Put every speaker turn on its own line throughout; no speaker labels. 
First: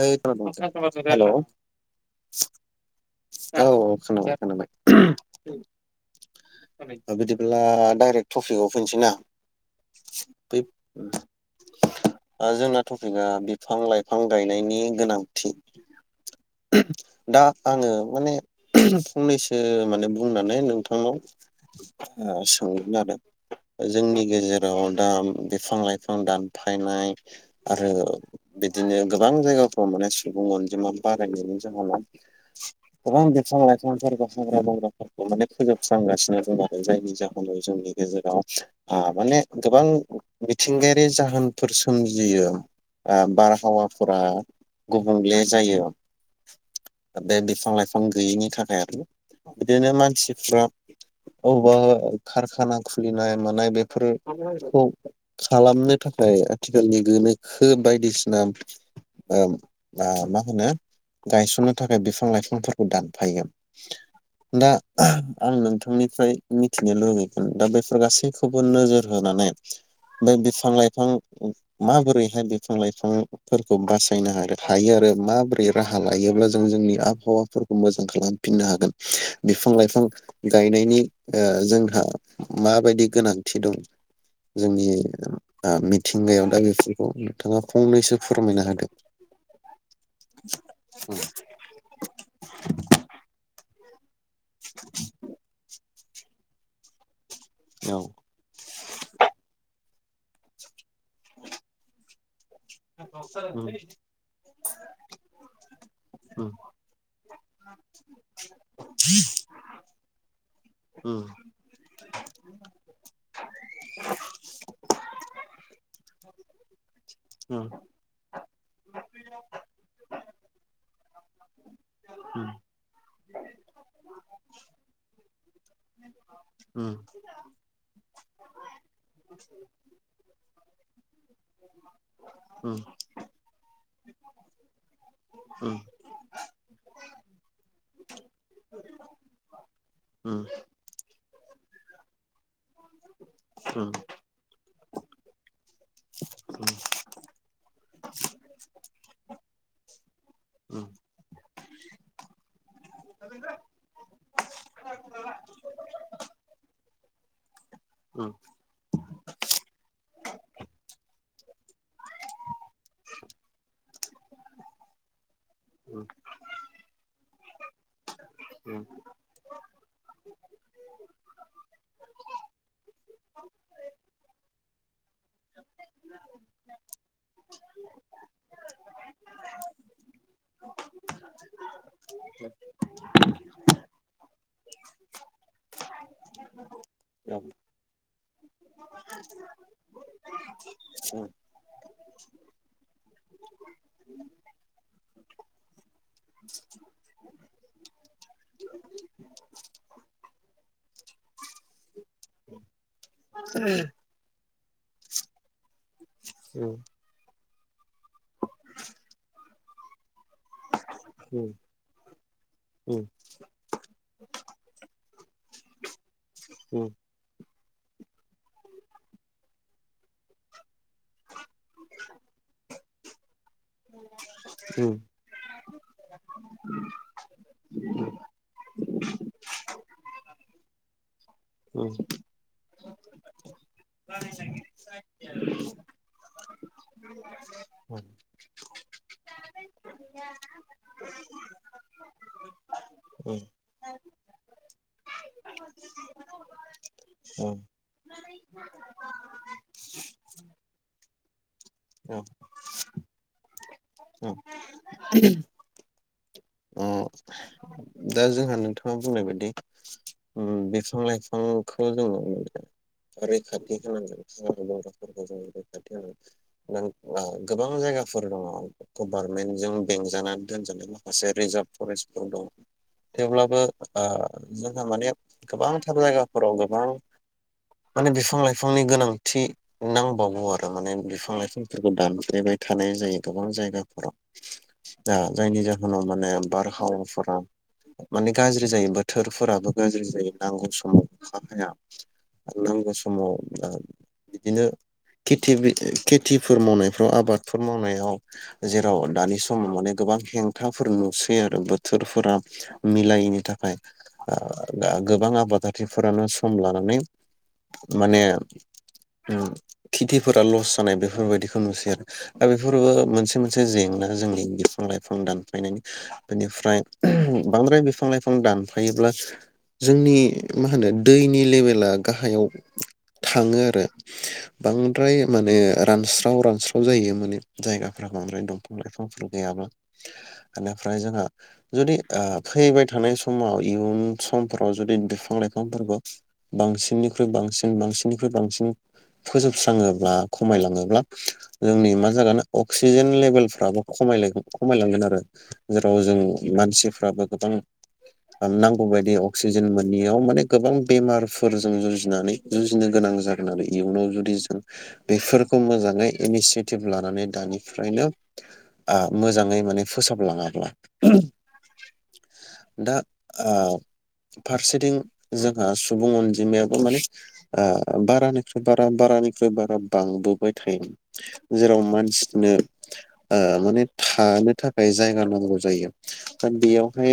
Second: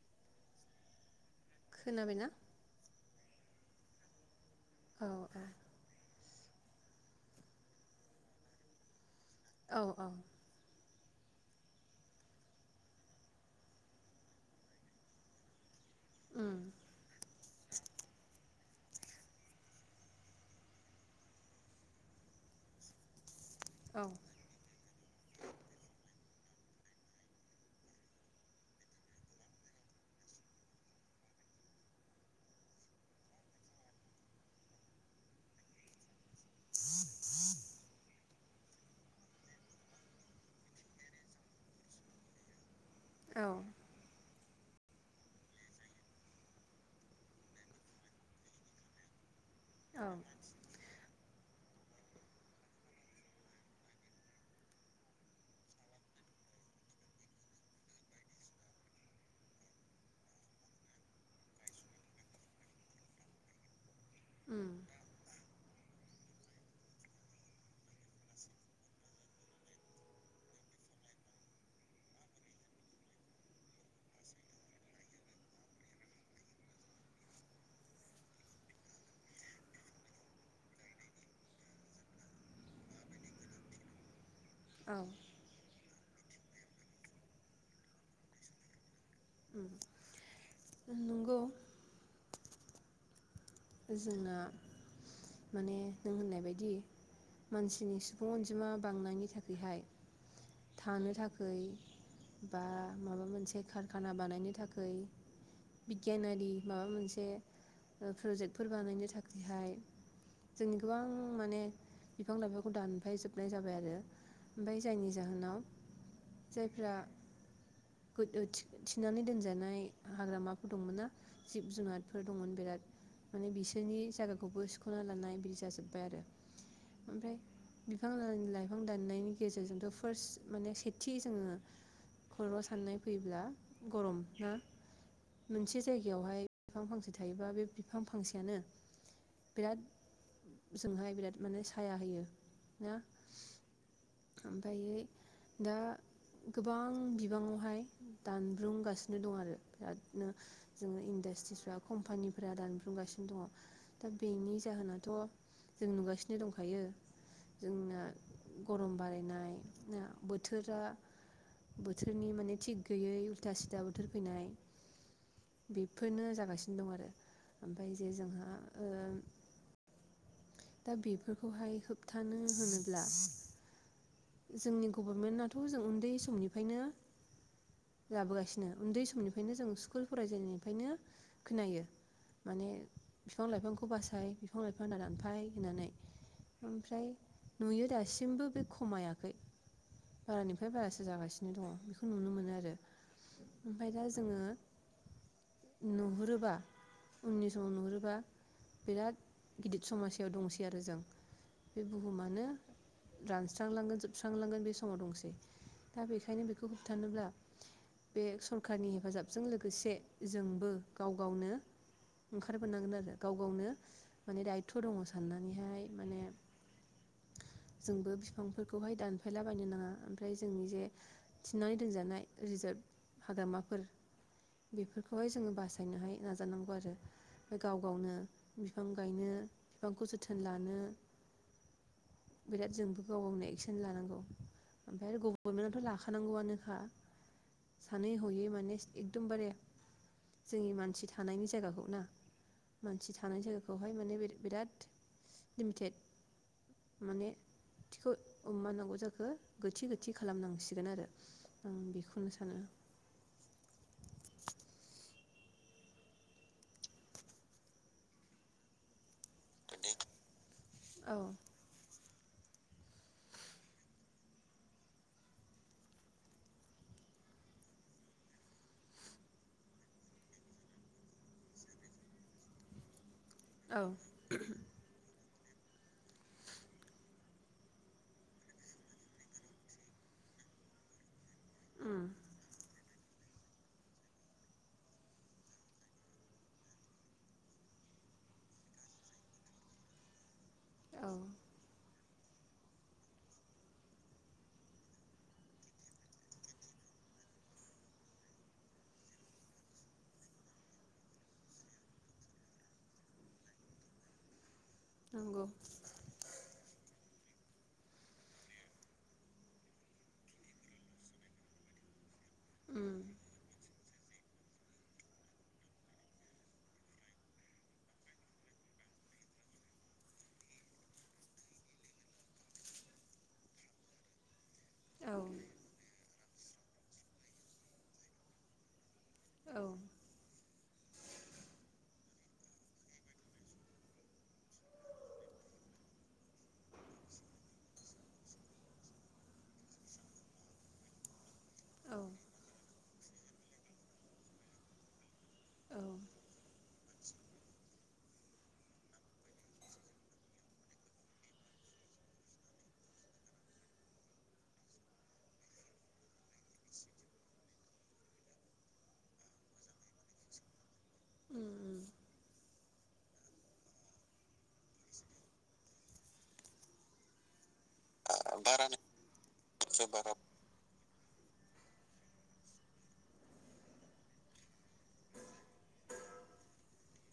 ओ [unintelligible] हेलौ
खोनाबायना?
औ खानाबाय खोनाबाय।
औ औ
बिदिब्ला डाइरेक्ट टफिकआव फैनोसै ना?
औ औ
बै जोंना टपिकआ बिफां लाइफां गायनायनि गोनांथि
उम
दा आङो माने फंनैसो माने बुंनानै नोंथांनाव ओ सोंगोन आरो।
औ
जोंनि गेजेराव दा बिफां लाइफां दान फायनाय आरो बिदिनो गोबां जायगाफ्राव माने सुबुं अनजिमा बारायनायनि जाहोनाव गोबां बिफां लाइफांफोरखौ हाग्रा बंग्राफोरखौ माने फोजोबस्रांगासिनो दङ आरो जायनि जाहोनाव जोंनि गेजेराव आ माने गोबां मिथिंगायारि जाहोनफोर सोमजियो। ओ
औ
बारहावा ओ गुबुंले जायो बे बिफां लाइफां गैयिनि थाखाय आरो बिदिनो
औ
मानसिफ्रा औ कारखाना खुलिनाय मानाय बेफोर खौ खालामनो थाखाय आथिखालनि गोनोखो बायदिसिना ओ मा-माहोनो गायसननो थाखाय बिफां लाइफांफोरखौ दानफायो।
उम
दा आं नोंथां निफ्राय मिथिनो लुुबैगोन दा बेफोर गासैखौबो नोजोर होनानै बे बिफां लाइफां माबोरैहाय बिफां लाइफां फोरखौ बासायनो हायो हायो आरो माबोरै राहा लायोब्ला जों जोंनि आबहावाफोरखौ मोजां खालामफिननो हागोन बिफां लाइफां गायनायनि ओ जोंहा माबायदि गोनांथि दं। जोंनि
औ
ओ बि थिंगायाव दा बेफोरखौ नोंथाङा फंनैसो फोरमायना होदो।
नंगौ जोंना माने नों होननाय बायदि? मानसिनि
औ
सुबुं अनजिमा बांनायनि थाखोयहाय थानो थाखै बा
उम
माबा मोनसे
उम
कारखाना बानायनो थाखै बिगियानारि माबा मोनसे ओ प्रजेक्ट [unintelligible] थाखायहाय जोंनि गोबां
उम
माने बिफां लाइफांखौ दानफाय जोबनाय जा जाबाय आरो ओमफ्राय जायनि जाहोनाव जायफ्रा
उम
[unintelligible] थि-थिनानै दोनजानाय हाग्रामाफोर दंमोन ना जिब जुनारफोर दंमोन बिराद माने बिसोरनि जायगाखौबो सिखना लानाय बिदि जाजोबबाय आरो ओमफ्राय बिफां [unintelligible] लाइफां दाननायनि गेजेरजोंथ फार्स्ट माने सेथि जोङो खर'आव
उम
साननाय फैब्ला गरम ना मोनसे जायगायावहाय बिफां फांसे थायोबा बे बि बिफां फांसेयानो बिराद
उम
जोंहाय बिराद माने साया होयो ना
उम
ओमफ्राय दा
उम
गोबां बिबाङावहाय दानब्रुंगासिनो दं आरो बिरादनो
दा
जोङो इन्डासट्रिसफ्रा कम्पानिफोरा दान [unintelligible] गासिनो दङ दा बेनि जाहोनाथ जों नुगासिनो दंखायो जोंना गरम बारायनाय ना बोथोरा बोथोरनि माने थिग गैयै उल्था सिदा बोथोर फैनाय बेफोरनो जागासिनो दं आरो ओमफ्राय जे जोंह
उम
दा बेफोरखौहाय होबथानो होनोब्ला जोंनि गभारनमेन्टाथ जों उन्दै समनिफ्रायनो लाबोगासिनो उन्दै समनिफ्रायनो जों स्कुल फरायजेन्नायनिफायनो खोनायो माने बिफां लाइफांखौ बासाय बिफां लाइफां दा दानफाय होननानै ओमफ्राय नुयो दासिमबो बे खमाया खै बारानिफ्राय बारासो जागासिनो दङ बेखौ नुनो मोनो आरो ओमफ्राय दा जोङो नुहुरोबा उननि समाव नुहुरोबा बिराद गिदिर समस्यायाव दंसै आरो जों बे बुहुमानो रानस्रां लांगोन जोब [unintelligible] बे समाव दंसै दा बेखायनो बेखौ होबथानोब्ला बे सरखारनि हेफाजाबजों लोगोसे जोंबो गाव गावनो ओंखारबोनांगोन आरो गाव गावनो माने दायथ दङ साननानैहाय माने
जोंहा
जोंबो बिफांफोरख बेखौहाय दानफायला बायनो नाङा ओमफ्राय जोंनि जे थिननानै दोनजानाय रिजार्भ हाग्रामा फोर बेफोरखौहाय जोङो बासायनोहाय जानांगौ आरो गाव गावनो बिफां गायनो बिफांखौ जोथोन लानो
उम
[unintelligible] एक्सन लानांगौ ओमफ्राय आरो गभारनमेन्टआथ लाखानांगौआनोखा सानै हयै माने एकदमबारे जोंनि मानसि थानायनि जायगाखौ ना मानसि थानायनि जायगाखौहाय माने बिराद लिमिटेद माने थिखो [unintelligible] नांगौ जाखो गोथि गोथि खालामनांसिगोन आरो आं बेखौनो सानो।
दा जोंहा नोंथाङा बुंनाय बायदि उम बिफां
औ
लाइफांखौ जोङो रैखाथि होनांगोन [unintelligible] जों रैखाथि होनांगोन [unintelligible] गोबां जायगाफोर दङ गभारमेन्टजों बेंजानानै दोनजानाय माखासे रिजार्भ फरेस्टफोर दं। थेवब्लाबो
औ
ओ जोंहा माने गोबांथार जायगाफोराव गोबां माने बिफां लाइफांनि गोनांथि नांबावौ आरो माने बिफां लाइ फुरखौ
उम
दानफायबाय हानाय जायो गोबां जायगाफोराव दा जायनि जाहोनाव माने बारहावाफोरा माने गाज्रि जायो बोथोरफोराबो गाज्रि जायो। नांगौ
औ
समाव [unintelligible] नांगौ समाव बिदिनो खेथि-खेथिफोर मावनायफ्राव आबादफोर मावनायाव जेराव दानि समाव माने गोबां हेंथाफोर नुसैयो आरो बोथोरफोरा मिलायैनि थाखाय आ दा गोबां
नंगौ
आबादथिफोरानो सम लानां नै माने उम खेथिफोरा ल'स जानाय बेफोरबायदिखौ नुसै आरो दा बेफोरबो
उम
मोनसे मोनसे जें नानो जोंनि बिफां लाइफां दानफायनायनि बेनिफ्राय बांद्राय बिफां लाइफां दानफायोब्ला जोंनि मा होनो दैनि लेभेला गाहायाव थाङो आरो बांद्राय
औ
माने रानस हाव रानस्राव जायो माने जायगाफ्रा बांद्राय दंफां लाइफां
औ
[unintelligible] बेनिफ्राय जोंहा जुदि आ फैबाय थानाय समाव इयुन समफोराव जुदि बिफां लाइफांफोरखौ बांसिननिख्रुइ बांसिन बांसिननिख्रुइ बांसिन फोजोबस्राङोब्ला खमायलाङोब्ला जोंनि
औ
मा जागोन अ खुसिजेन लेभेलफ्राबो खमायलेख खमायलांगोन आरो
औ
जेराव जों मानसिफ्राबो गोबां नांगौ बदि अक्सिजेन मोनैयाव माने गोबां बेमारफोरजों जुजिनानै जुजिनो गोनां जागोन आरो इयुनाव जुदि जों बेफोरखौ मोजाङै इनिसियेटिभ लानानै दानि फ्रायनो आ मोजाङै माने फोसाबलाङाब्ला। [unintelligible] दा आ फारसेथिं जोंहा सुबुं अनजिमायाबो माने आ बारानिफ्राइ बारा
बारानिफ्राय
बारानिख्रुइ बारा बांबोबाय थायो। जेराव मानसिनो ओ माने थानो थाखाय जायगा नांगौ जायो। बेयावहाय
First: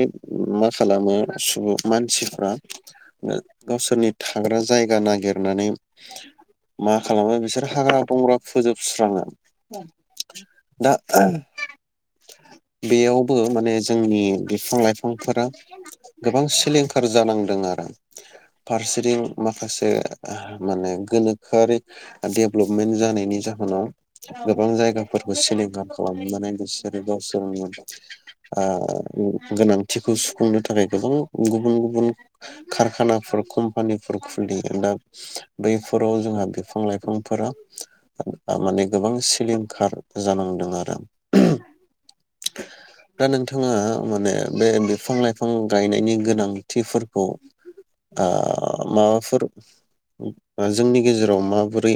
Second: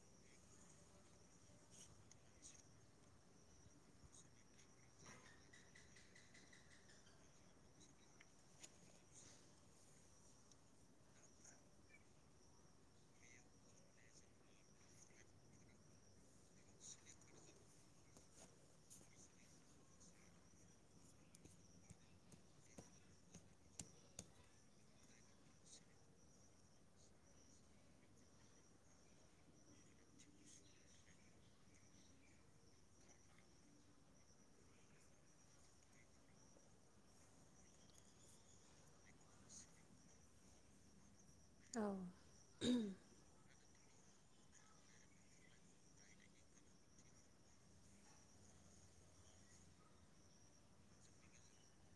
मा खालामो सुबुं मानसिफ्रा गावसोरनि थाग्रा जायगा नागिरनानै मा खालामो बिसोर हाग्रा बंग्रा फोजोबस्राङो दा बेयावबो माने जोंनि बिफां लाइफांफोरा गोबां सिलिंखार जानांदों आरो फारसेथिं माखासे माने गोनोखोआरि डेभ्लपमेन्ट जानायनि जाहोनाव गोबां जायगाफोरखौ सिलिंखार खालामनानै बिसोरो गावसोर आ गोनांथिखौ सुफुंनो थाखाय गोबां गुबुन गुबुन कारखानाफोर कम्पानिफोर खुलियो दा बैफोराव जोंहा बिफां लाइफांफोरा माने गोबां सिलिंखार जानांदों आरो
औ
दा नोंथाङा माने बे बिफां लाइफां गायनायनि गोनांथिफोरखौ आ माबाफोर जोंनि गेजेराव माबोरै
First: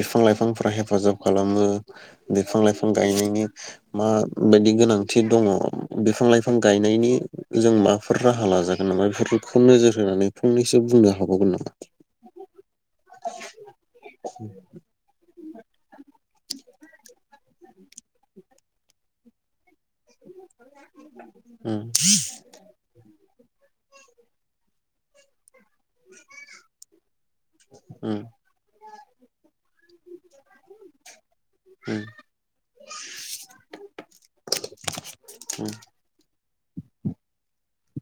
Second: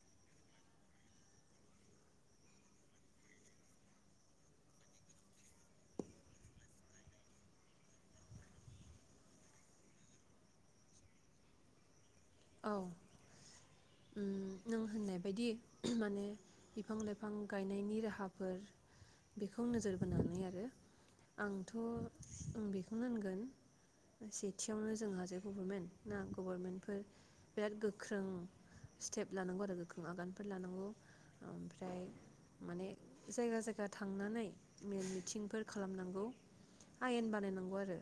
बिफां लाइफांफोरा हेफाजाब खालामो बिफां लाइफां गायनायनि माबायदि गोनांथि दङ बिफां लाइफां गायनायनि जों माबाफोर राहा लाजागोन नामा बेफोरखौ नोजोर होनानै फंनैसो बुंनो हाबावगोन नामा?
औ उम नों होननाय बायदि माने बिफां लाइफां गायनायनि राहाफोर बेखौ नोजोर बोनानै आरो आंथ'
उम
ओं बेखौनो होनगोन सेथियावनो जोंहा जे गभारमेन्ट ना गभारमेन्टफोर बिराद
उम
गोख्रों स्टेप लानांगौ आरो गोख्रों आगानफोर लानांगौ ओमफ्राय
उम
माने जायगा जायगा थांनानै मेल मिथिंफोर खालामनांगौ आयेन बानायनांगौ आरो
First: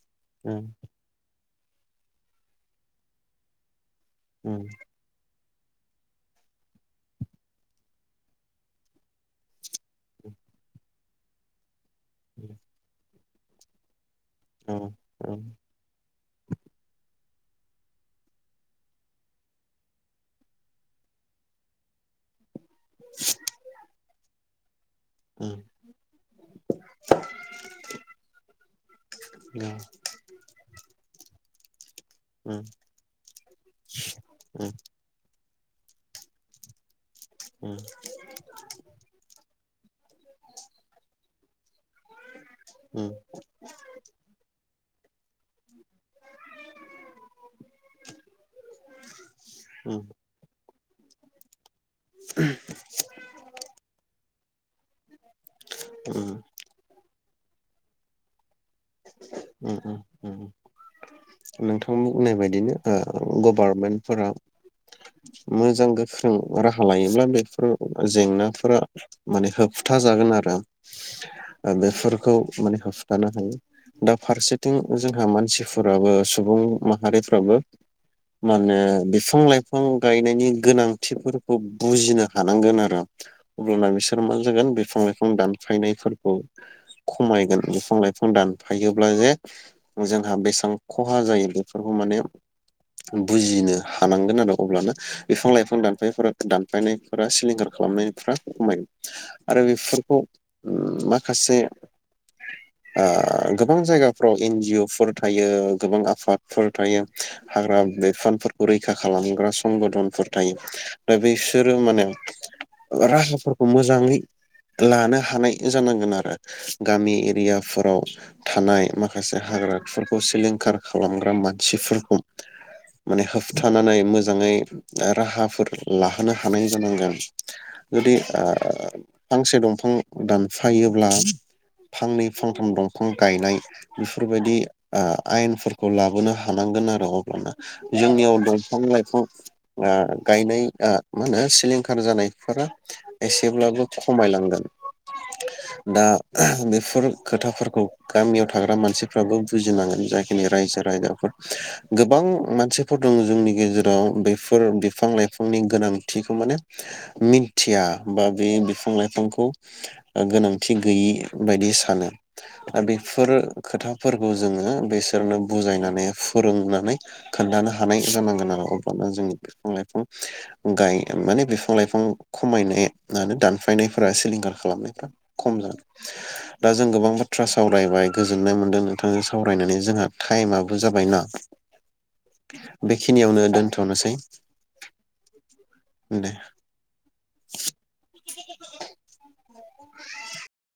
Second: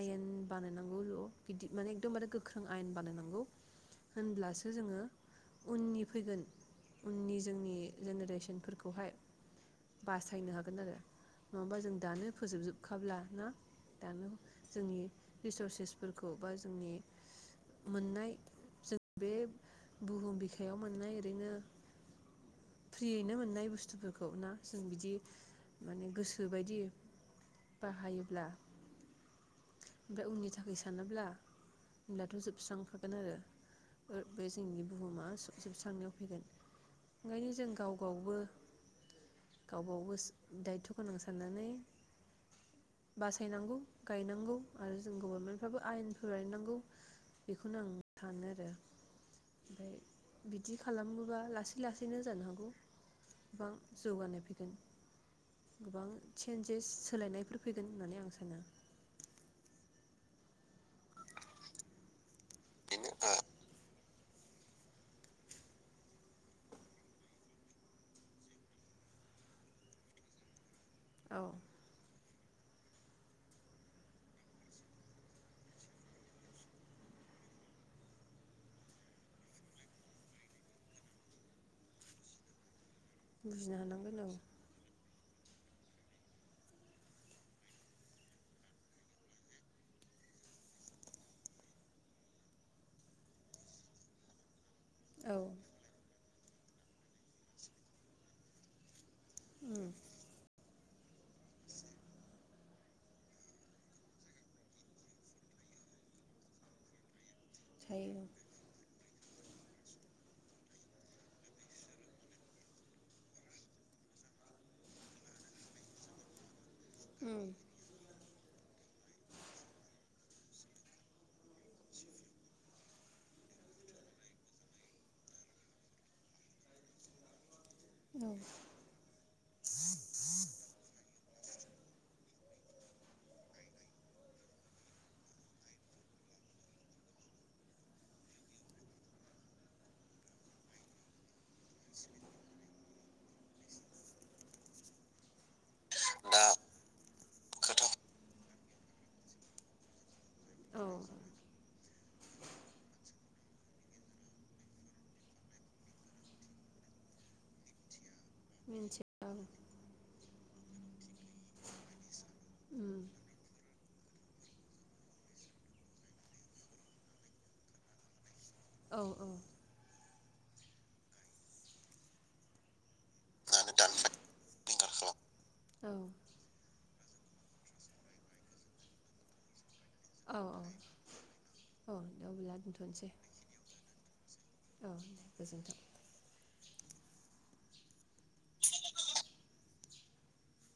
आयेन बानायनांगौल' गिदिर माने एकदम बारे गोख्रों आयेन बानायनांगौ
उम
होनब्लासो जोङो उननि फैगोन उननि जोंनि जेनेरेसन फोरखौहाय बासायनो हागोन आरो नङाबा जों दानो फोजोब जोबखाब्ला ना? दानो
औ
जोंनि
औ उम
रिसारसेस फोरखौ बा जोंनि मोननाय जों बे बुहुम बिखायाव मोननाय ओरैनो फ्रियैनो मोननाय बुस्थुफोरखौ ना जों बिदि
उम
माने गोसो बायदि बाहायोब्ला ओमफ्राय उननि थाखाय सानोब्ला होनब्लाथ' जोबस्रांखागोन आरो ओ बे
उम
जोंनि बुहुमा जोबस्रांनायाव फैगोन। ओंखायनो जों गाव गावबो गावबावगोस दायथ' गोनां साननानै बासायनांगौ आरो जों गभारमेन्ट फोराबो आयेन फोराय नांगौ बेखौनो आं सानो आरो ओमफ्राय
उम उम
बि दि खालामोबा लासै लासैनो जानो हागौ गोबां जौगानाय फै गोन। गोबां चेन्जेस सोलायनायफोर फैगोन होननानै आं साना
उम उम उम नोंथां बुंनाय बायदिनो ओ गभारमेन्टफोरा मोजां गोख्रों राहा लायोब्ला बेफोर जेंनाफोरा माने होबथा जागोन आरो।
औ
बेफोरखौ माने होबथानो हायो। दा फारसेथिं जोंहा मानसिफोराबो सुबुं माहारिफ्राबो माने बिफां लाइफां गायनायनि गोनांथिफोरखौ बुजिनो हानांगोन आरो।
बुजिनो
अब्लाना
हानांगोन
बिसोरो मा जागोन बिफां बिफां दानफायनायफोरखौ खमायगोन बिफां लाइफां दान फायोब्ला जे जोंहा बेसेबां खहा जायो बेफोरखौ माने बुजिनो हानांगोन आरो अब्लानो
औ औ
बिफां लाइफां दानफायफोरा दानफायनायफोरा सिलिंखार खालामनायफ्रा खमायो आरो बेफोरखौ उम माखासे ओ गोबां जायगाफ्राव इन जि अ फोर थायो गोबां आफादफोर थायो हाग्रा
हायो
बिफानफोरखौ रैखा खालाम खालामग्रा संगदनफोर थायो दा बिसोरो माने राहाफोरखौ मोजाङै लानो हानाय जानांगोन आरो। गामि
उम
एरियाफोराव थानाय माखासे हाग्राफोरखौ सिलिंखार खालामग्रा मान सिफोरखौ माने होबथानानै मोजाङै राहाफोर लाहोनो हानाय जानांगोन। जुदि
औ
ओ फांसे दंफां दान फायोब्ला फांनै फांथाम दं दंफां गायनाय बेफोरबायदि ओ आयेनफोरखौ लाबोनो हानांगोन आरो अब्लाना जोंनियाव दंफां लाइफां ओ गायनाय ओ मा होनो सिलिंखार जानायफोरा एसेब्लाबो खमायलांगोन। [unintelligible] दा ओ बेफोर खोथाफोर खौ
खोथा
गामियाव थाग्रा मानसिफ्राबो बुजिनांगोन जाखिनि रायजो
औ
राजाफोर गोबां मानसिफोर दङ जोंनि गेजेराव बेफोर बिफां लाइफांनि गोनांथिखौ माने मिन थिया बा बे बिफां
मिन्थियो औ
लाइफांखौ गोनांथि गैयि बायदि सानो। दा
उम
बेफोर खोथाफोरखौ जोङो बिसोरनो बुजायनानै फोरोंनानै खोन्थानो हानाय जानांगोन आरो।
औ
अब्लानो
औ
जोंनि बिफां लाइफां गाय माने बिफां लाइफां खमायनाय नानो
खालाम
दानफायनायफोरा सिलिंखार खालामनाय खम जागोन
औ
दा जों गोबां बाथ बाथ्रा सावरायबाय गोजोननाय मोनदों नोंथांजों सावरायनानै जोंहा
औ
टाइमआबो जाबाय ना
औ अब्ला दोनथ'नोसै
बेखिनियावनो दोनथनोसै
औ दे गोजोन्थों
दे। [inaudible]